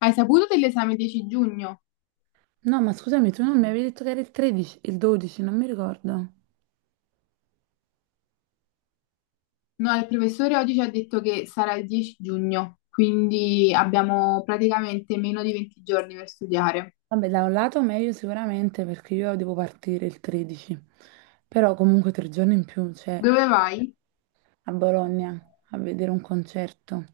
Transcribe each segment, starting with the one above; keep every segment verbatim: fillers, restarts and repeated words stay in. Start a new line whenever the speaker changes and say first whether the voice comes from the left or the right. left: Hai saputo dell'esame dieci giugno?
right: No, ma scusami, tu non mi avevi detto che era il tredici, il dodici, non mi ricordo.
left: No, il professore oggi ci ha detto che sarà il dieci giugno, quindi abbiamo praticamente meno di venti giorni per studiare.
right: Vabbè, da un lato meglio sicuramente perché io devo partire il tredici, però comunque tre giorni in più, cioè
left: Dove vai?
right: a Bologna a vedere un concerto.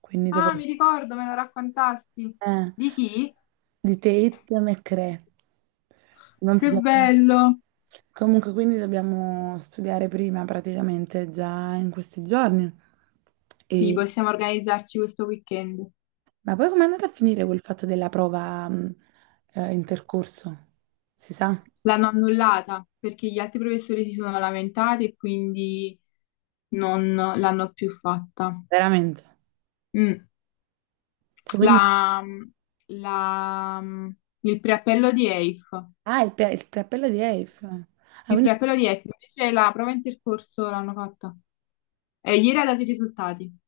right: Quindi
left: Ah,
right: dovrei...
left: mi ricordo, me lo raccontasti.
right: Eh,
left: Di chi?
right: di Tate McRae. Non so
left: Che
right: se...
left: bello!
right: Comunque, quindi dobbiamo studiare prima praticamente già in questi giorni.
left: Sì,
right: E
left: possiamo organizzarci questo weekend.
right: ma poi com'è andata a finire quel fatto della prova mh, eh, intercorso? Si sa?
left: L'hanno annullata perché gli altri professori si sono lamentati e quindi non l'hanno più fatta.
right: Veramente?
left: Mm.
right: Cioè, quindi-
left: La, la, il preappello di E I F.
right: Ah, il, pre- il preappello di E I F. Ah,
left: Il
right: quindi-
left: preappello di estro, invece la prova intercorso l'hanno fatta. E ieri ha dato i risultati.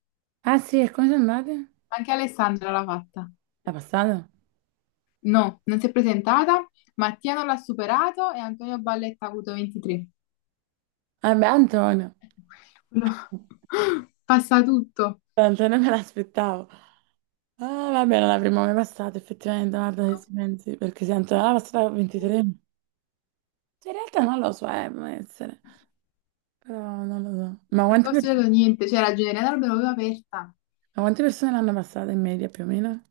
right: Ah, sì, e come sono andate?
left: Anche Alessandra l'ha fatta.
right: È passato?
left: No, non si è presentata. Mattia non l'ha superato e Antonio Balletta ha avuto ventitré.
right: Ah, beh, Antonio.
left: Quello- passa tutto.
right: Antonio me l'aspettavo. Ah, vabbè, non l'avremmo mai passato, effettivamente, guarda se ci pensi, perché se Antonio l'ha passata a ventitré. Cioè, in realtà non lo so, eh, può essere, però non lo so. Ma
left: Non
right: quante,
left: ho
right: per-
left: studiato niente, c'era Generata Alberova aperta.
right: ma quante persone l'hanno passata in media più o meno?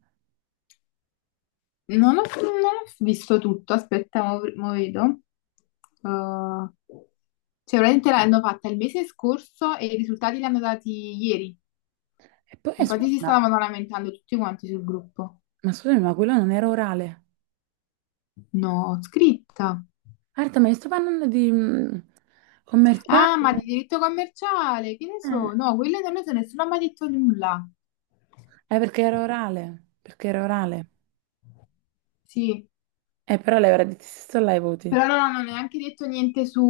left: Non ho, non ho visto tutto, aspetta, mo, mo vedo. Uh, cioè, veramente l'hanno fatta il mese scorso e i risultati li hanno dati ieri.
right: E poi, eh,
left: Infatti
right: scusa,
left: si
right: ma
left: stavano lamentando tutti quanti sul gruppo.
right: ma scusami, ma quello non era orale?
left: No, scritta.
right: Marta, ma io sto parlando di mm,
left: Ah, ma di
right: commerciale?
left: diritto commerciale, che ne
right: Eh,
left: so? No, quelle non lo so, nessuno ha mai detto nulla.
right: Eh, perché era orale, perché era orale.
left: Sì,
right: Eh, però lei avrà detto se sto là i voti.
left: però non hanno neanche detto niente su,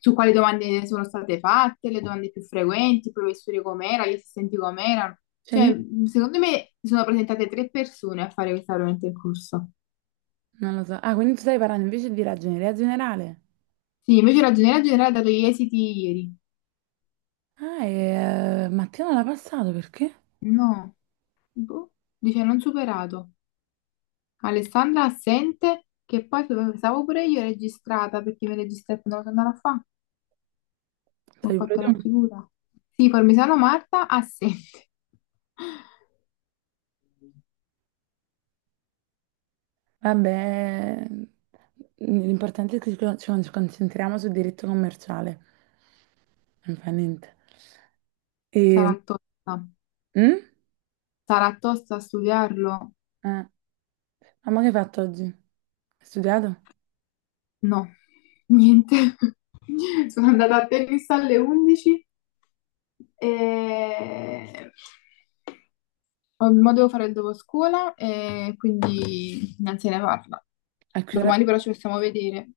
left: su quali domande sono state fatte, le domande più frequenti, i professori com'era, gli assistenti com'erano.
right: Cioè, ni-
left: Cioè, secondo me si sono presentate tre persone a fare questa veramente il corso.
right: non lo so. Ah, quindi tu stai parlando invece di ragioneria generale.
left: Sì, invece la ragioneria generale ha dato gli esiti ieri.
right: Ah, e eh, Mattia non l'ha passato, perché?
left: No, boh, dice non superato. Alessandra assente, che poi pensavo pure io registrata perché mi registrate non sono andata a fa, ho
right: Stai pure
left: fatto
right: tu.
left: la figura. Sì, Parmigiano Marta assente.
right: Vabbè, l'importante è che ci con- ci concentriamo sul diritto commerciale. Non fa niente. E...
left: Sarà tosta.
right: Mm?
left: Sarà tosta studiarlo?
right: Eh, Ma che hai fatto oggi? Hai studiato?
left: No, niente. Sono andata a tennis alle undici e ho- mo devo fare il dopo scuola e quindi non se ne parla.
right: A che ora?
left: Domani però ci possiamo vedere.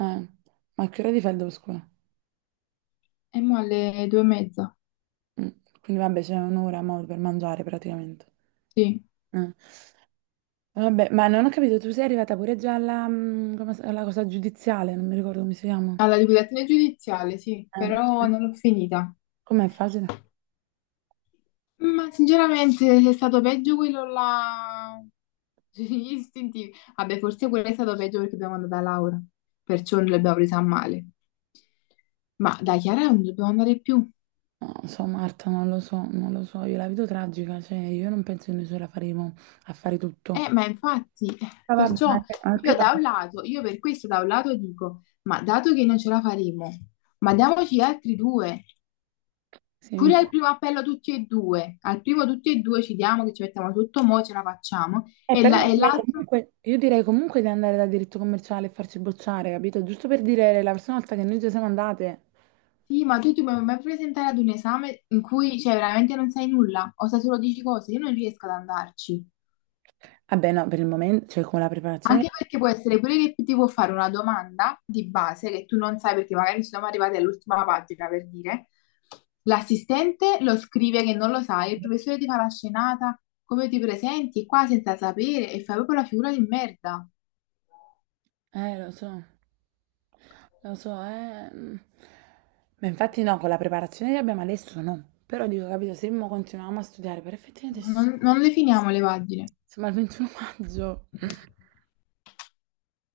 right: Eh, ma che ora ti fai il dopo scuola?
left: E mo alle due e mezza.
right: Mm, quindi vabbè, c'è un'ora mo per mangiare praticamente.
left: Sì,
right: Eh, Vabbè, ma non ho capito, tu sei arrivata pure già alla, mm, come si- alla cosa giudiziale, non mi ricordo come si chiama.
left: alla liquidazione giudiziale, sì,
right: Eh,
left: però non l'ho finita.
right: Com'è facile?
left: Ma sinceramente è stato peggio quello là sugli istintivi. Vabbè, forse quello è stato peggio perché abbiamo andata a Laura, perciò non l'abbiamo presa a male. Ma da Chiara non dobbiamo andare più.
right: No, non lo so, Marta, non lo so, non lo so, io la vedo tragica, cioè io non penso che noi ce la faremo a fare tutto.
left: Eh, ma infatti, eh,
right: Ma vabbè, ma
left: perciò
right: che, ma che
left: io
right: va?
left: da un lato, io per questo da un lato dico, ma dato che non ce la faremo, ma diamoci gli altri due.
right: Sì,
left: Pure al
right: infatti.
left: primo appello tutti e due, al primo tutti e due ci diamo che ci mettiamo sotto, mo ce la facciamo,
right: Eh,
left: e
right: però
left: la-
right: io
left: e
right: direi
left: l'altro,
right: comunque, io direi comunque di andare da diritto commerciale e farci bocciare, capito? Giusto per dire la prossima volta che noi già siamo andate.
left: sì, ma tu ti puoi mai presentare ad un esame in cui, cioè, veramente non sai nulla, o sai solo dieci cose, io non riesco ad andarci.
right: Vabbè, no, per il momento, cioè con la preparazione...
left: Anche perché può essere pure che ti può fare una domanda di base che tu non sai perché magari siamo arrivati all'ultima pagina, per dire, l'assistente lo scrive che non lo sai, il professore ti fa la scenata, come ti presenti qua senza sapere, e fai proprio la figura di merda.
right: Eh, lo so, lo so, eh. Mm. Ma infatti no, con la preparazione che abbiamo adesso no. Però dico, capito, se mo continuiamo a studiare, per effettivamente ci
left: Ma Non,
right: siamo
left: non le finiamo le pagine.
right: siamo al ventuno maggio,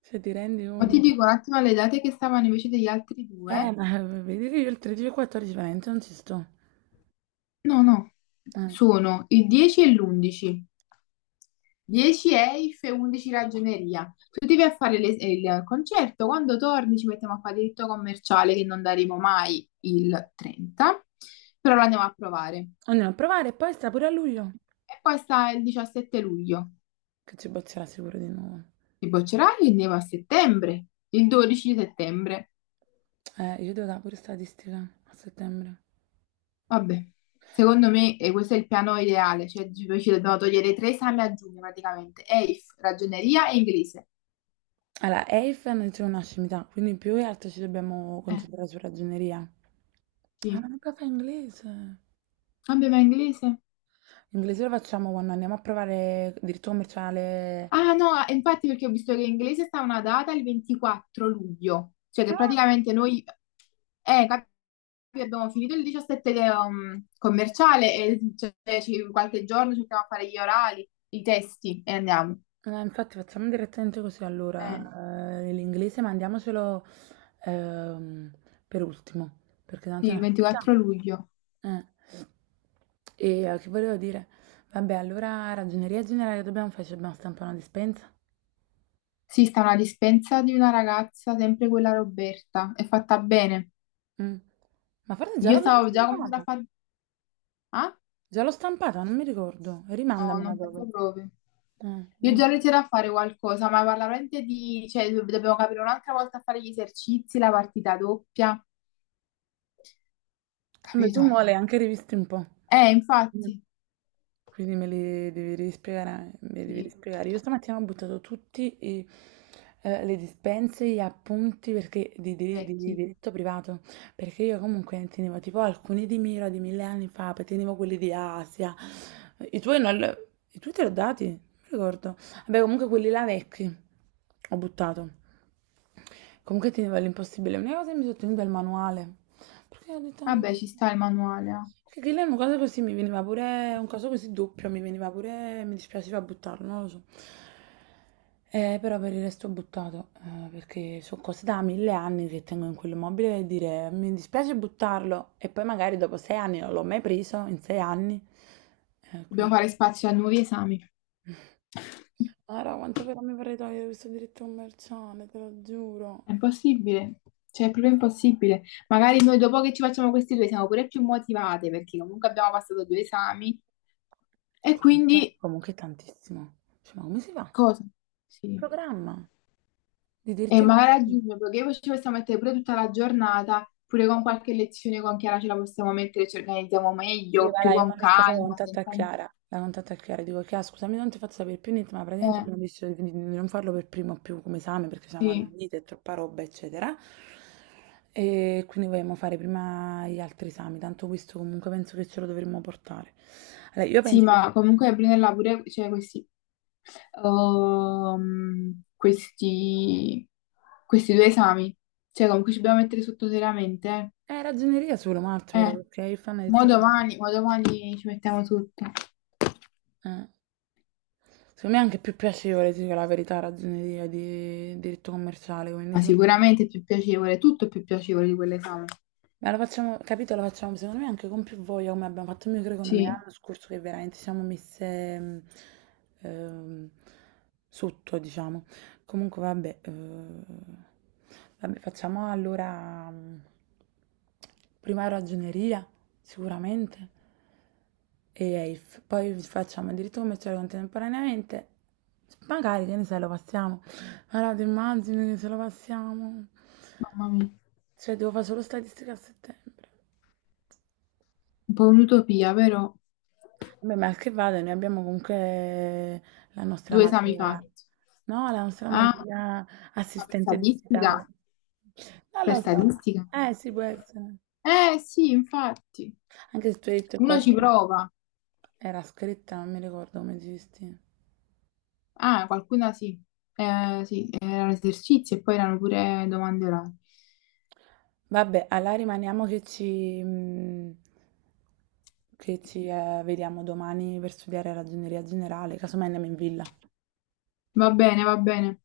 right: se ti rendi
left: Ma ti
right: conto.
left: dico un attimo le date che stavano invece degli altri
right: Eh,
left: due.
right: ma vedi che io il tredici e il quattordici veramente non ci sto.
left: No, no.
right: Eh.
left: Sono il dieci e l'undici. dieci E I F e undici Ragioneria. Tu ti vai a fare le- il concerto, quando torni ci mettiamo a fare diritto commerciale che non daremo mai il trenta, però lo andiamo a provare.
right: Andiamo a provare e poi sta pure a luglio,
left: E poi sta il diciassette luglio.
right: che ci bozzerà sicuro di nuovo.
left: Ti boccerai e andiamo a settembre, il dodici di settembre.
right: Eh, io devo dare pure statistica a settembre.
left: Vabbè, secondo me eh, questo è il piano ideale, cioè tipo, ci dobbiamo togliere tre esami a giugno praticamente, E I F, ragioneria e inglese.
right: Allora, E I F non dice una scimità, quindi più che altro ci dobbiamo
left: Eh,
right: concentrare su ragioneria. Ah, ma
left: sì.
right: non caffè inglese.
left: Vabbè, ma inglese?
right: Inglese lo facciamo quando andiamo a provare diritto commerciale.
left: Ah no, eh, infatti perché ho visto che in inglese sta una data il ventiquattro luglio, cioè che
right: Ah,
left: praticamente noi, eh, cap- abbiamo finito il diciassette de- um, commerciale e cioè, ci- qualche giorno cerchiamo a fare gli orali, i testi e andiamo.
right: eh, infatti facciamo direttamente così
left: Eh,
right: allora. Eh, l'inglese mandiamocelo ehm, per ultimo, perché tanto
left: sì,
right: è
left: il
right: una finta.
left: ventiquattro luglio.
right: Eh. E eh, che volevo dire? Vabbè, allora ragioneria generale dobbiamo fare, ci dobbiamo stampare una dispensa.
left: Sì, sta una dispensa di una ragazza, sempre quella Roberta, è fatta bene.
right: Mm. Ma forse già
left: Io
right: l'abbiamo
left: stavo già cominciando a
right: stampata.
left: fare... Ah?
right: Già l'ho stampata, non mi ricordo.
left: No,
right: Rimandamela
left: non
right: dopo.
left: penso proprio.
right: Eh,
left: Io già ho
right: rimandamela.
left: iniziato a fare qualcosa, ma parla veramente di... Cioè, do- dobbiamo capire un'altra volta a fare gli esercizi, la partita doppia,
right: Beh, tu
left: capito?
right: mo le hai anche rivisti un po',
left: Eh,
right: mm,
left: infatti,
right: quindi me li devi rispiegare, me li devi
left: sì,
right: rispiegare. Io stamattina ho buttato tutti i, eh, le dispense, gli appunti perché, di, di- di- di
left: vecchi.
right: diritto privato, perché io comunque ne tenevo tipo alcuni di Mira di mille anni fa, poi tenevo quelli di Asia, i tuoi, non, li- i tuoi te li ho dati, non mi ricordo. Vabbè, comunque quelli là vecchi, ho buttato. Comunque tenevo l'impossibile, una cosa che mi sono tenuta è il manuale. Perché ho detto... "Mm".
left: Vabbè, ci sta il manuale, ah.
right: Che che lei è una cosa così mi veniva pure, un caso così doppio, mi veniva pure, mi dispiaceva buttarlo, non lo so. Eh, però per il resto ho buttato, eh, perché sono cose da mille anni che tengo in quell'immobile e dire mi dispiace buttarlo e poi magari dopo sei anni non l'ho mai preso, in sei anni. Eh,
left: Dobbiamo
right: quindi...
left: fare spazio a nuovi esami.
right: Allora, quanto però mi vorrei togliere questo diritto commerciale, te lo giuro.
left: È impossibile, cioè è proprio impossibile. Magari noi dopo che ci facciamo questi due siamo pure più motivate, perché comunque abbiamo passato due esami. E
right: Comunque,
left: quindi
right: comunque è tantissimo. Cioè, ma come si fa?
left: cosa? Sì.
right: Programma. Di
left: E
right: diritto?
left: magari a giugno, perché poi ci possiamo mettere pure tutta la giornata, pure con qualche lezione con Chiara ce la possiamo mettere, ci organizziamo
right: Sì,
left: meglio,
right: va
left: più
right: là, io
left: con
right: mi caso la
left: calma,
right: contatto a
left: senza...
right: Chiara. La contatto a Chiara, dico, Chiara, scusami, non ti faccio sapere più niente, ma praticamente
left: Eh,
right: abbiamo deciso di, di- di non farlo per primo più come esame perché siamo
left: sì.
right: avvenite, è troppa roba, eccetera. E quindi vogliamo fare prima gli altri esami, tanto questo comunque penso che ce lo dovremmo portare. Allora, io
left: Sì,
right: penso...
left: ma comunque prenderla pure, cioè questi, ehm, questi, questi due esami, cioè comunque ci dobbiamo mettere sotto seriamente.
right: È ragioneria solo, Marto,
left: Eh,
right: però,
left: Eh,
right: perché il fan ha
left: mo
right: detto...
left: domani, mo domani ci mettiamo tutto,
right: Eh. Secondo me è anche più piacevole, dico la verità, ragioneria di diritto commerciale, quindi
left: ma
right: secondo me...
left: sicuramente è più piacevole, tutto è più piacevole di quell'esame.
right: Ma la facciamo, capito, la facciamo secondo me anche con più voglia come abbiamo fatto in microeconomia
left: Sì.
right: l'anno scorso che veramente siamo messe mh, ehm, sotto, diciamo. Comunque vabbè, eh, vabbè, facciamo allora mh, prima ragioneria, sicuramente e Elf. Poi facciamo il diritto commerciale contemporaneamente. Magari, che ne sai, lo passiamo. Allora, ti immagini che se lo passiamo?
left: Mamma mia,
right: Cioè, devo fare solo statistica a settembre.
left: un po' un'utopia, però
right: Vabbè, ma che vada, noi abbiamo comunque la nostra
left: due esami
right: materia,
left: fatti.
right: no? La nostra
left: Ah,
right: materia
left: ma per
right: assistente digitale.
left: statistica?
right: Non
left: Per
right: lo so.
left: statistica?
right: Eh, sì, può essere.
left: Eh sì, infatti,
right: Anche se tu hai detto che
left: uno ci
right: qualcuno
left: prova.
right: era scritta, non mi ricordo come esisti.
left: Ah, qualcuna sì. Eh, sì, erano esercizi e poi erano pure domande orali.
right: Vabbè, allora rimaniamo che ci, mm, che ci eh, vediamo domani per studiare ragioneria generale, casomai andiamo in villa.
left: Va bene, va bene.